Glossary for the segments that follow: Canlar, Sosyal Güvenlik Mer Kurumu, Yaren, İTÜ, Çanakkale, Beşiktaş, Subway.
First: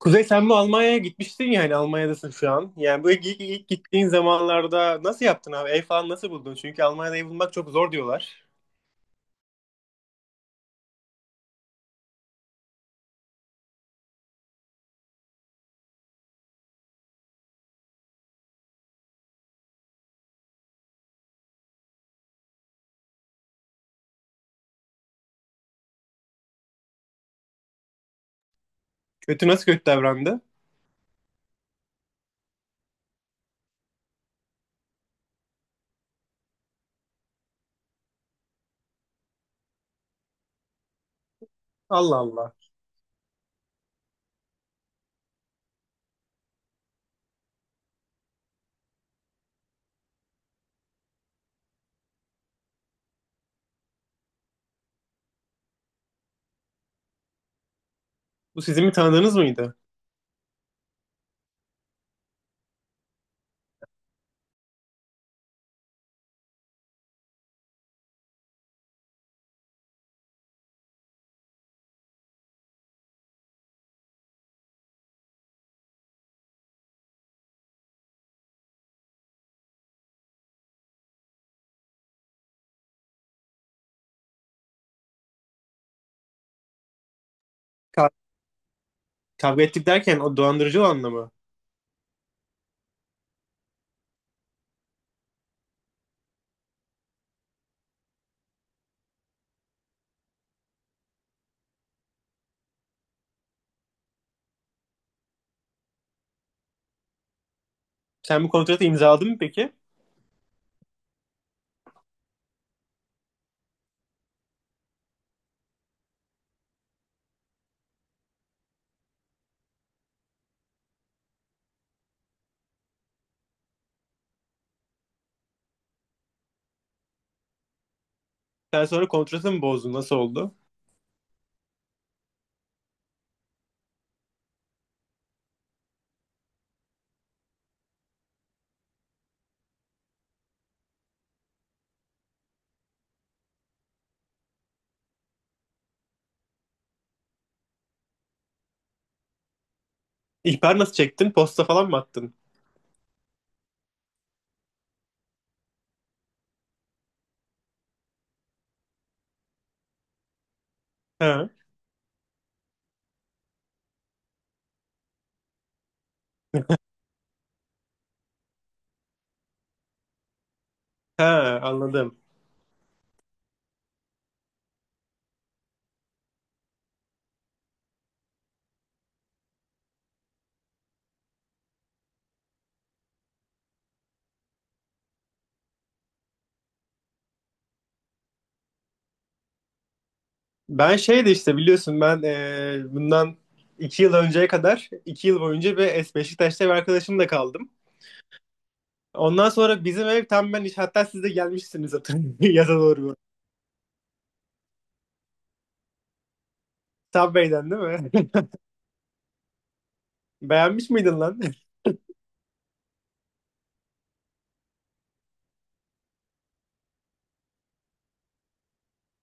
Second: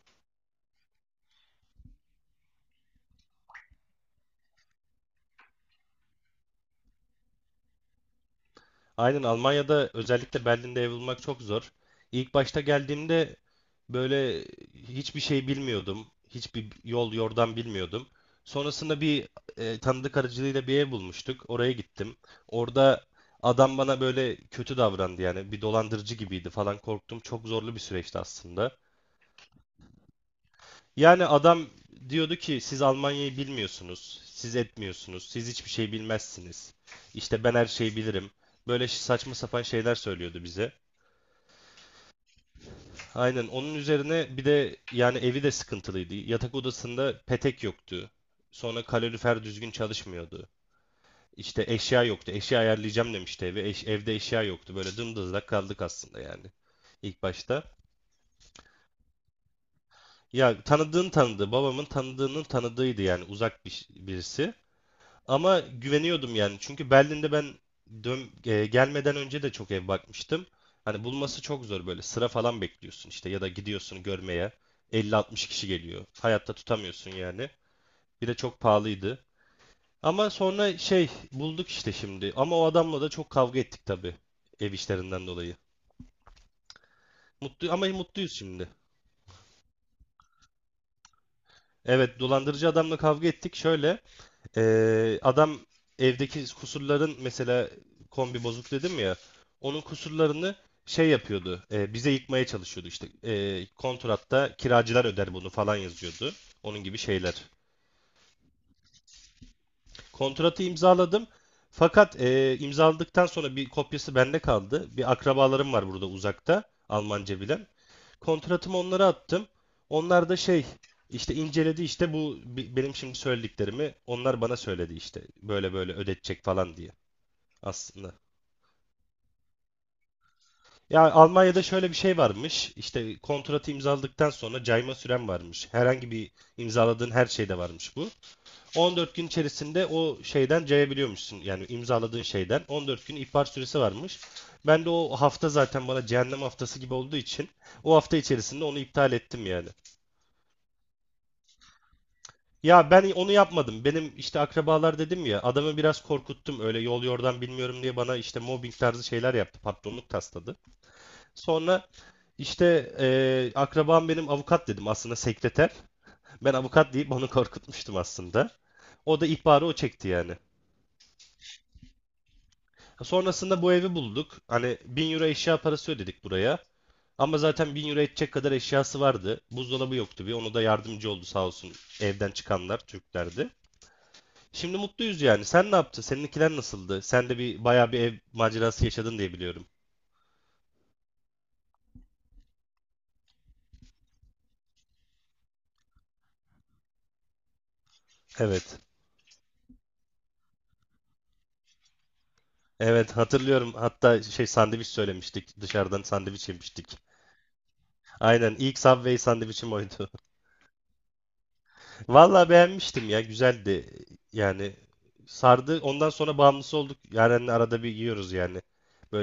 Kuzey, sen bu Almanya'ya gitmiştin ya, hani Almanya'dasın şu an. Yani bu ilk gittiğin zamanlarda nasıl yaptın abi? Ev falan nasıl buldun? Çünkü Almanya'da ev bulmak çok zor diyorlar. Aynen Almanya'da özellikle Berlin'de ev bulmak çok zor. İlk başta geldiğimde böyle hiçbir şey bilmiyordum. Hiçbir yol yordan bilmiyordum. Sonrasında bir tanıdık aracılığıyla bir ev bulmuştuk. Oraya gittim. Orada adam bana böyle kötü davrandı, yani bir dolandırıcı gibiydi falan, korktum. Çok zorlu bir süreçti aslında. Kötü, nasıl kötü davrandı? Yani adam diyordu ki siz Almanya'yı bilmiyorsunuz, siz etmiyorsunuz, siz hiçbir şey bilmezsiniz. İşte ben her şeyi bilirim. Böyle saçma sapan şeyler söylüyordu bize. Allah Allah. Aynen, onun üzerine bir de yani evi de sıkıntılıydı. Yatak odasında petek yoktu. Sonra kalorifer düzgün çalışmıyordu. İşte eşya yoktu. Eşya ayarlayacağım demişti eve. Evde eşya yoktu. Böyle dımdızlak kaldık aslında yani ilk başta. Bu sizin mi tanıdığınız mıydı? Ya, tanıdığın tanıdığı, babamın tanıdığının tanıdığıydı, yani uzak birisi. Ama güveniyordum yani. Çünkü Berlin'de ben gelmeden önce de çok ev bakmıştım. Hani bulması çok zor böyle. Sıra falan bekliyorsun işte, ya da gidiyorsun görmeye. 50-60 kişi geliyor. Hayatta tutamıyorsun yani. Bir de çok pahalıydı. Ama sonra şey bulduk işte, şimdi. Ama o adamla da çok kavga ettik tabii. Ev işlerinden dolayı. Mutlu, ama Ka- mutluyuz şimdi. Kavga ettik derken o dolandırıcı olanla mı? Evet, dolandırıcı adamla kavga ettik. Şöyle. Adam evdeki kusurların, mesela kombi bozuk dedim ya, onun kusurlarını şey yapıyordu, bize yıkmaya çalışıyordu, işte kontratta kiracılar öder bunu falan yazıyordu, onun gibi şeyler. Sen bu kontratı imzaladın mı peki? Kontratı imzaladım, fakat imzaladıktan sonra bir kopyası bende kaldı. Bir akrabalarım var burada, uzakta, Almanca bilen. Kontratımı onlara attım, onlar da şey, işte inceledi. İşte bu benim şimdi söylediklerimi onlar bana söyledi, işte böyle böyle ödetecek falan diye, aslında. Sen sonra kontratı mı bozdun? Nasıl oldu? Ya, Almanya'da şöyle bir şey varmış. İşte kontratı imzaladıktan sonra cayma süren varmış. Herhangi bir imzaladığın her şeyde varmış bu. 14 gün içerisinde o şeyden cayabiliyormuşsun. Yani imzaladığın şeyden 14 gün ihbar süresi varmış. Ben de o hafta zaten bana cehennem haftası gibi olduğu için, o hafta içerisinde onu iptal ettim yani. İhbar nasıl çektin? Posta falan mı attın? Ya, ben onu yapmadım. Benim işte akrabalar dedim ya, adamı biraz korkuttum. Öyle yol yordan bilmiyorum diye, bana işte mobbing tarzı şeyler yaptı. Patronluk tasladı. Ha, Sonra İşte akrabam benim avukat dedim, aslında sekreter. Ben avukat deyip onu korkutmuştum aslında. O da ihbarı o çekti yani. ha, anladım. Sonrasında bu evi bulduk. Hani 1.000 euro eşya parası ödedik buraya. Ama zaten 1.000 euro edecek kadar eşyası vardı. Buzdolabı yoktu bir. Onu da yardımcı oldu sağ olsun, evden çıkanlar Türklerdi. Şimdi mutluyuz yani. Sen ne yaptın? Seninkiler nasıldı? Sen de bir bayağı bir ev macerası yaşadın diye biliyorum. Ben şeydi işte, biliyorsun, ben bundan 2 yıl önceye kadar 2 yıl boyunca bir Beşiktaş'ta bir arkadaşımla kaldım. Evet. Ondan sonra bizim ev tam ben iş, hatta siz de gelmişsiniz hatırlıyorum yaza Evet, doğru. hatırlıyorum. Hatta şey, sandviç söylemiştik. Dışarıdan sandviç yemiştik. Subway'den değil mi? Aynen, ilk Subway sandviçim oydu. Beğenmiş miydin lan? Vallahi beğenmiştim ya, güzeldi. Yani sardı. Ondan sonra bağımlısı olduk. Yaren'le arada bir yiyoruz yani.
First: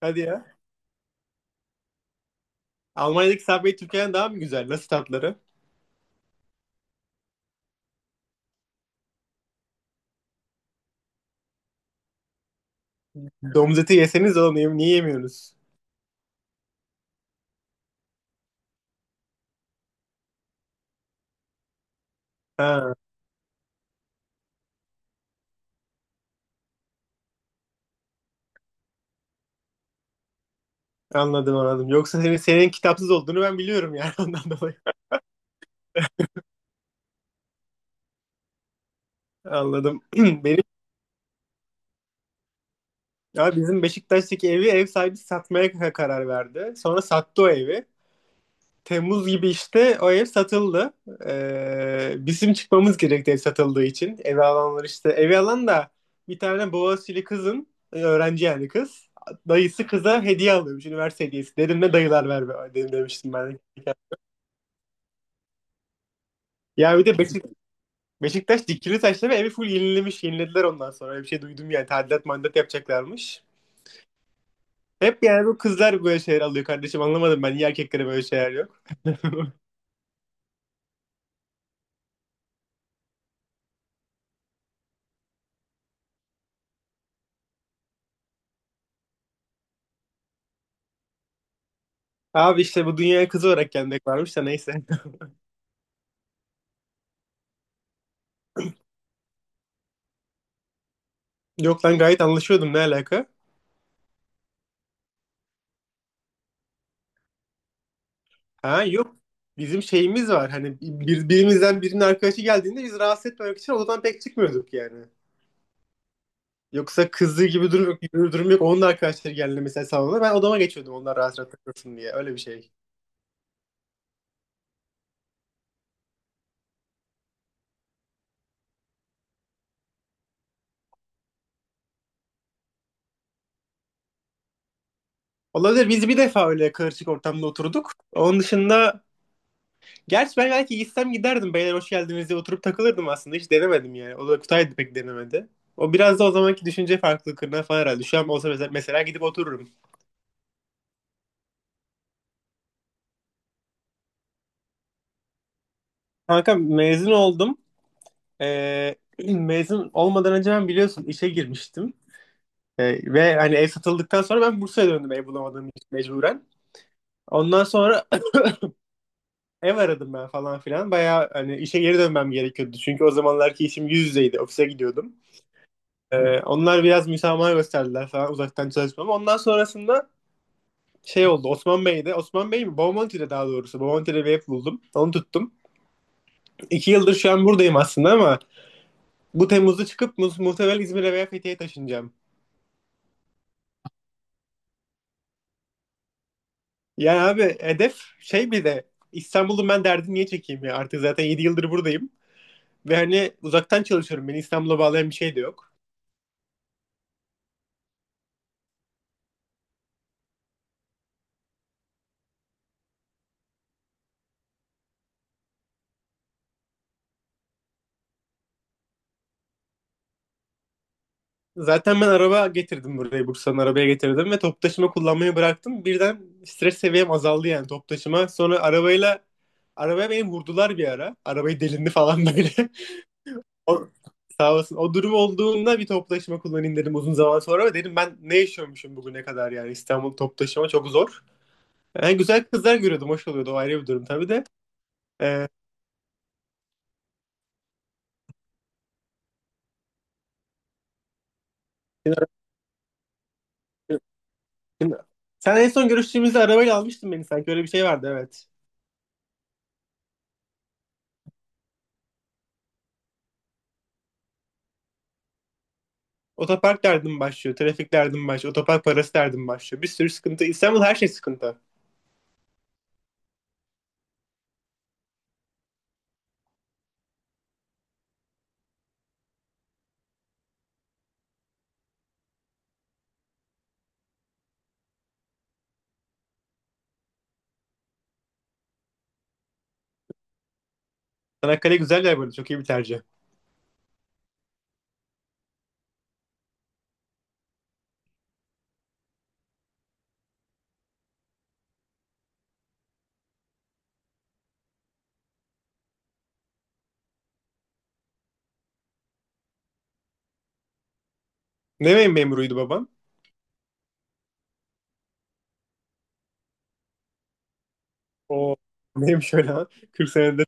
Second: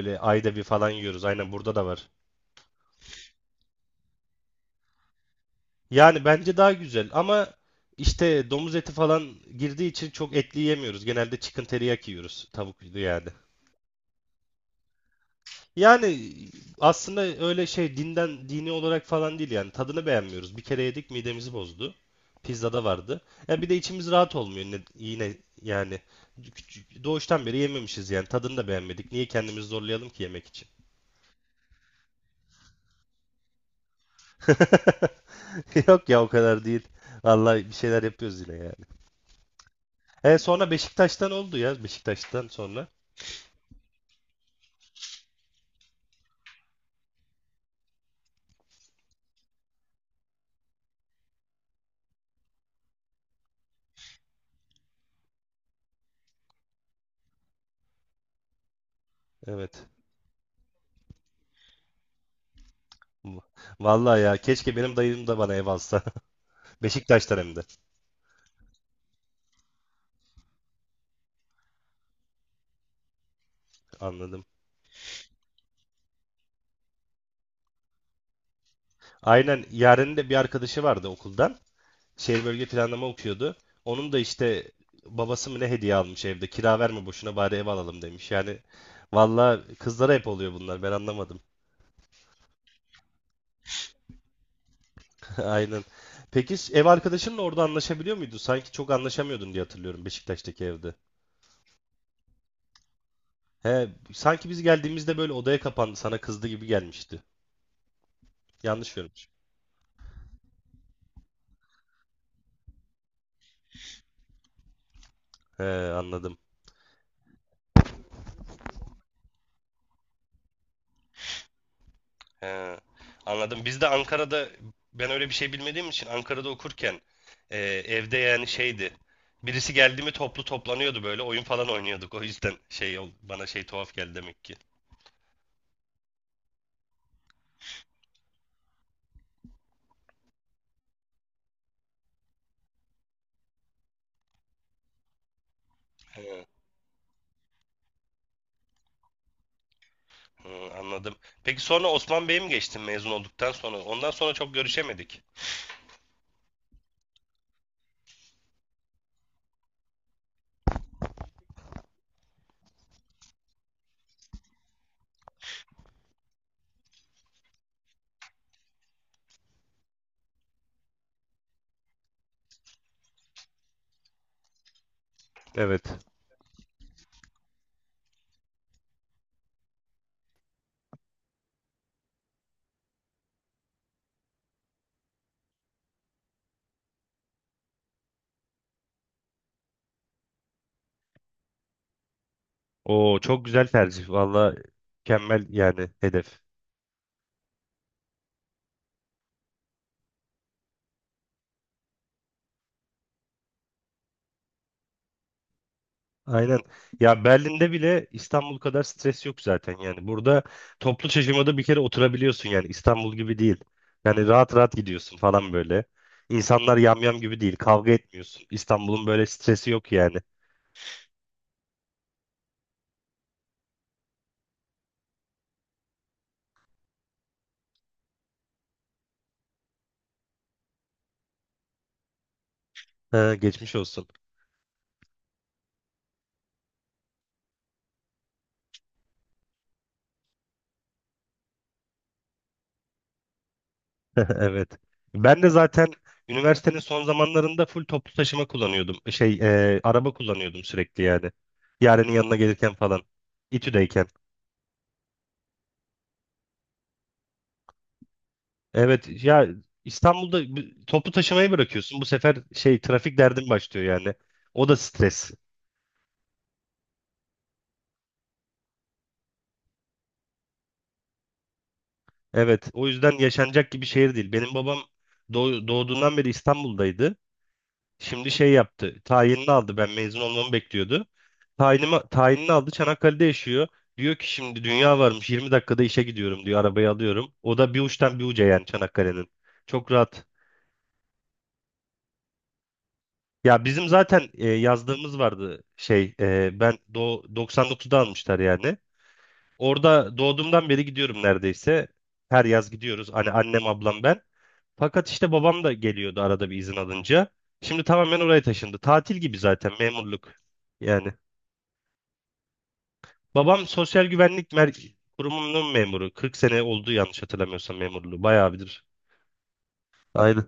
Hadi ayda ya. bir falan yiyoruz. Aynen, burada da var. Almanya'daki Subway Türkiye'den daha mı güzel? Nasıl tatları? Yani bence daha güzel, ama işte domuz eti falan girdiği için çok etli yemiyoruz. Genelde chicken teriyaki yiyoruz. Tavuk yani. Domuz eti yeseniz oğlum, niye yemiyorsunuz? Yani aslında öyle şey, dini olarak falan değil, yani tadını beğenmiyoruz. Bir kere yedik, midemizi bozdu. Pizzada Ha, vardı. Ya bir de içimiz rahat olmuyor, yine yani, doğuştan beri yememişiz, yani tadını da beğenmedik. Niye kendimizi zorlayalım ki yemek için? anladım. Yoksa senin kitapsız olduğunu ben biliyorum yani ondan dolayı. Yok ya, o kadar değil. Vallahi bir şeyler yapıyoruz yine yani. Anladım. Benim, Sonra Beşiktaş'tan oldu ya, Beşiktaş'tan sonra. ya, bizim Beşiktaş'taki evi ev sahibi satmaya karar verdi. Sonra sattı o evi. Temmuz gibi işte o ev satıldı. Bizim çıkmamız gerekti ev satıldığı için. Evi alanlar işte. Evi alan da bir tane Boğaziçi'li kızın, e, öğrenci yani kız. Evet. Dayısı kıza hediye alıyormuş, üniversite hediyesi. Dedim ne dayılar ver be, dedim, demiştim ben. Vallahi ya, keşke benim dayım da bana ev alsa. Ya bir de Beşiktaş'tan hem de. Beşiktaş dikili taşla ve evi full yenilemiş, yenilediler ondan sonra. Öyle bir şey duydum yani, tadilat mandat yapacaklarmış. Anladım. Hep yani bu kızlar böyle şeyler alıyor kardeşim, anlamadım ben, niye erkeklere böyle şeyler yok. Aynen, Yaren'in de bir arkadaşı vardı okuldan. Şehir bölge planlama okuyordu. Onun da işte babası mı ne, hediye almış evde. Kira verme boşuna, bari ev alalım demiş. Yani valla kızlara hep oluyor bunlar, ben anlamadım. Abi işte bu dünyaya kızı olarak gelmek varmış da neyse. Aynen. Peki, ev arkadaşınla orada anlaşabiliyor muydu? Sanki çok anlaşamıyordun diye hatırlıyorum, Beşiktaş'taki evde. Yok lan, gayet anlaşıyordum, ne alaka? He, sanki biz geldiğimizde böyle odaya kapandı, sana kızdı gibi gelmişti. Ha, Yanlış yok. görmüşüm. Bizim şeyimiz var. Hani birimizden birinin arkadaşı geldiğinde biz rahatsız etmemek için odadan pek çıkmıyorduk yani. He, anladım. Yoksa kızdığı gibi durum yok, gibi bir durum yok. Onun da arkadaşları geldi mesela salona. Ben odama geçiyordum onlar rahat rahat takılsın diye. Öyle bir şey. He, anladım. Biz de Ankara'da, ben öyle bir şey bilmediğim için, Ankara'da okurken evde yani şeydi. Birisi geldi mi, toplanıyordu, böyle oyun falan oynuyorduk. O yüzden şey, bana şey tuhaf geldi demek ki. Olabilir. Biz bir defa öyle karışık ortamda oturduk. Onun dışında, gerçi ben belki gitsem giderdim. Beyler hoş geldiniz diye oturup takılırdım aslında. Hiç denemedim yani. O da Kutay da pek denemedi. O biraz da o He, zamanki düşünce farklılıklarına falan herhalde. Şu an olsa mesela, gidip otururum. hı, anladım. Peki sonra Osman Bey'e mi geçtin mezun olduktan sonra? Ondan sonra çok görüşemedik. Kanka mezun oldum. Ee, Mezun olmadan önce ben, biliyorsun, işe girmiştim. Ve hani ev satıldıktan sonra ben Bursa'ya döndüm ev bulamadığım için mecburen. Ondan sonra ev aradım ben falan filan. Bayağı hani işe geri dönmem gerekiyordu. Çünkü o zamanlarki işim yüz yüzeydi. Ofise gidiyordum. Evet. Onlar biraz müsamaha gösterdiler falan uzaktan çalışmama. Ondan sonrasında şey oldu. Osman Bey'de. Osman Bey mi? Bomonti'de daha doğrusu. Bomonti'de bir ev buldum. Onu tuttum. 2 yıldır şu an buradayım aslında, ama bu Temmuz'da çıkıp muhtemelen İzmir'e veya Fethiye'ye taşınacağım. O çok güzel tercih. Valla mükemmel yani, hedef. Yani abi hedef şey, bir de İstanbul'un ben derdini niye çekeyim ya? Artık zaten 7 yıldır buradayım. Ve hani uzaktan çalışıyorum. Beni İstanbul'a bağlayan bir şey de yok. Aynen. Ya, Berlin'de bile İstanbul kadar stres yok zaten yani. Burada toplu taşımada bir kere oturabiliyorsun yani, İstanbul gibi değil. Yani rahat rahat gidiyorsun falan böyle. İnsanlar yamyam gibi değil. Kavga etmiyorsun. İstanbul'un böyle stresi yok yani. Zaten ben araba getirdim buraya. Bursa'nın arabaya getirdim ve top taşıma kullanmayı bıraktım. Birden stres seviyem azaldı yani, top taşıma. Sonra arabaya beni vurdular bir ara. Arabayı delindi falan böyle. Ha, geçmiş O, olsun. sağ olsun. O durum olduğunda bir top taşıma kullanayım dedim uzun zaman sonra. Ve dedim ben ne yaşıyormuşum bugüne kadar yani, İstanbul top taşıma çok zor. Yani güzel kızlar görüyordum. Hoş oluyordu. O ayrı bir durum tabii de. Evet. Ben Ee, de zaten üniversitenin son zamanlarında full toplu taşıma kullanıyordum. Şey, araba kullanıyordum sürekli yani. Yarenin seni ara- yanına gelirken falan. İTÜ'deyken. seni- sen en son görüştüğümüzde arabayla almıştın beni sanki. Öyle bir şey vardı, evet. Evet ya, İstanbul'da topu taşımayı bırakıyorsun. Bu sefer şey, trafik derdin başlıyor yani. O da stres. Otopark derdim başlıyor. Trafik derdim başlıyor. Otopark parası derdim başlıyor. Bir sürü sıkıntı. İstanbul her şey sıkıntı. Evet, o yüzden yaşanacak gibi şehir değil. Benim babam doğduğundan beri İstanbul'daydı. Şimdi şey yaptı. Tayinini aldı. Ben mezun olmamı bekliyordu. Tayinini aldı. Çanakkale'de yaşıyor. Diyor ki şimdi dünya varmış. 20 dakikada işe gidiyorum diyor. Arabayı alıyorum. O da bir uçtan bir uca, yani Çanakkale'nin. Çok rahat. Çanakkale güzel yer böyle. Çok iyi bir tercih. Ya, bizim zaten yazdığımız vardı şey, e, ben do 99'da almışlar yani. Orada doğduğumdan beri gidiyorum neredeyse. Her yaz gidiyoruz. Hani annem, ablam, ben. Fakat işte babam da geliyordu arada bir izin alınca. Şimdi tamamen oraya taşındı. Tatil gibi zaten memurluk. Yani Ne memuruydu babam? babam Sosyal Güvenlik Kurumu'nun memuru. 40 sene oldu, yanlış hatırlamıyorsam memurluğu. Bayağı O bilir. neymiş öyle ha? 40 Aynen. senedir.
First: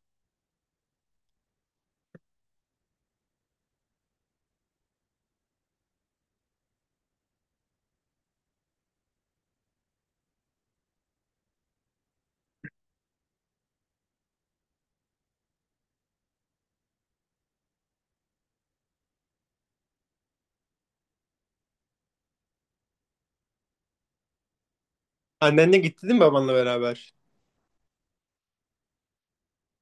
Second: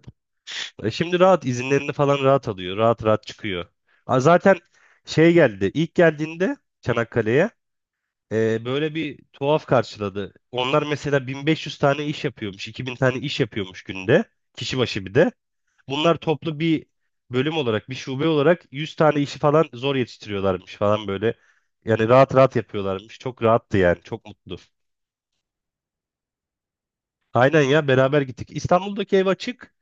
Şimdi rahat izinlerini falan rahat alıyor. Rahat rahat çıkıyor. Zaten şey geldi. İlk geldiğinde Çanakkale'ye, böyle bir tuhaf karşıladı. Onlar mesela 1500 tane iş yapıyormuş, 2000 tane iş yapıyormuş günde, kişi başı bir de. Bunlar toplu bir bölüm olarak, bir şube olarak 100 tane işi falan zor yetiştiriyorlarmış falan böyle. Yani rahat rahat yapıyorlarmış. Çok rahattı yani, çok mutlu. Annenle gitti değil mi, babanla beraber? Aynen ya, beraber gittik. İstanbul'daki ev açık,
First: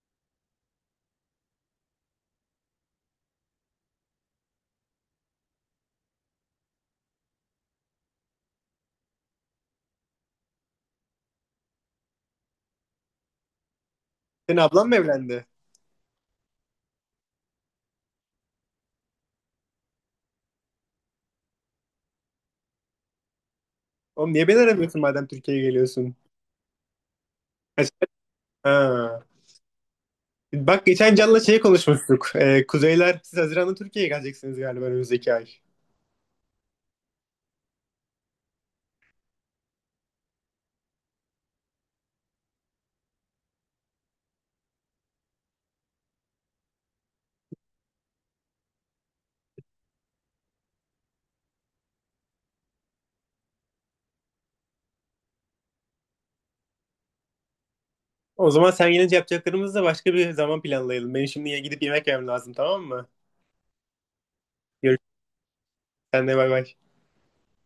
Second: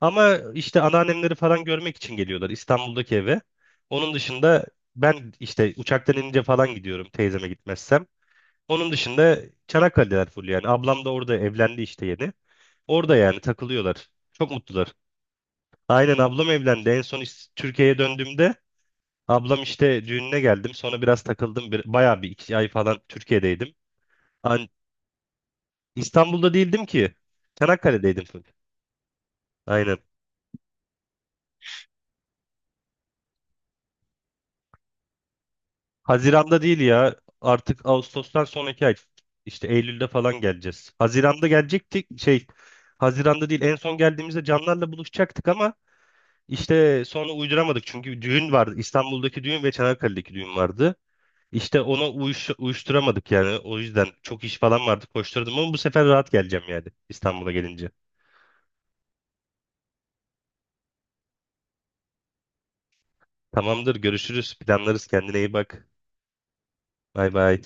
ama işte anneannemleri falan görmek için geliyorlar İstanbul'daki eve. Onun dışında ben işte uçaktan inince falan gidiyorum teyzeme, gitmezsem. Onun dışında Çanakkale'deler full yani. Ablam da orada evlendi işte, yeni. Orada yani takılıyorlar. Çok Senin ablan mutlular. mı evlendi? Aynen, ablam evlendi. En son Türkiye'ye döndüğümde ablam işte düğününe geldim. Sonra biraz takıldım. Bayağı bir iki ay falan Türkiye'deydim. Oğlum niye beni An aramıyorsun madem Türkiye'ye geliyorsun? İstanbul'da değildim ki. Kaç- Çanakkale'deydim full. Ha. Aynen. Bak geçen Can'la şey konuşmuştuk. Kuzeyler siz Haziran'da Türkiye'ye geleceksiniz galiba, önümüzdeki ay. Haziran'da değil ya. Artık Ağustos'tan sonraki ay. İşte Eylül'de falan geleceğiz. Haziran'da gelecektik. Şey, Haziran'da değil. En son geldiğimizde Canlar'la buluşacaktık, ama İşte sonra uyduramadık, çünkü düğün vardı. İstanbul'daki düğün ve Çanakkale'deki düğün vardı. İşte ona uyuşturamadık yani. O yüzden çok iş falan vardı, koşturdum, ama bu sefer rahat geleceğim yani, İstanbul'a gelince. O zaman sen gelince yapacaklarımızı da başka bir zaman planlayalım. Benim şimdi gidip yemek yemem lazım, tamam mı? Tamamdır, görüşürüz, Görüşürüz. planlarız, kendine iyi bak. Sen de bay bay. Bay bay.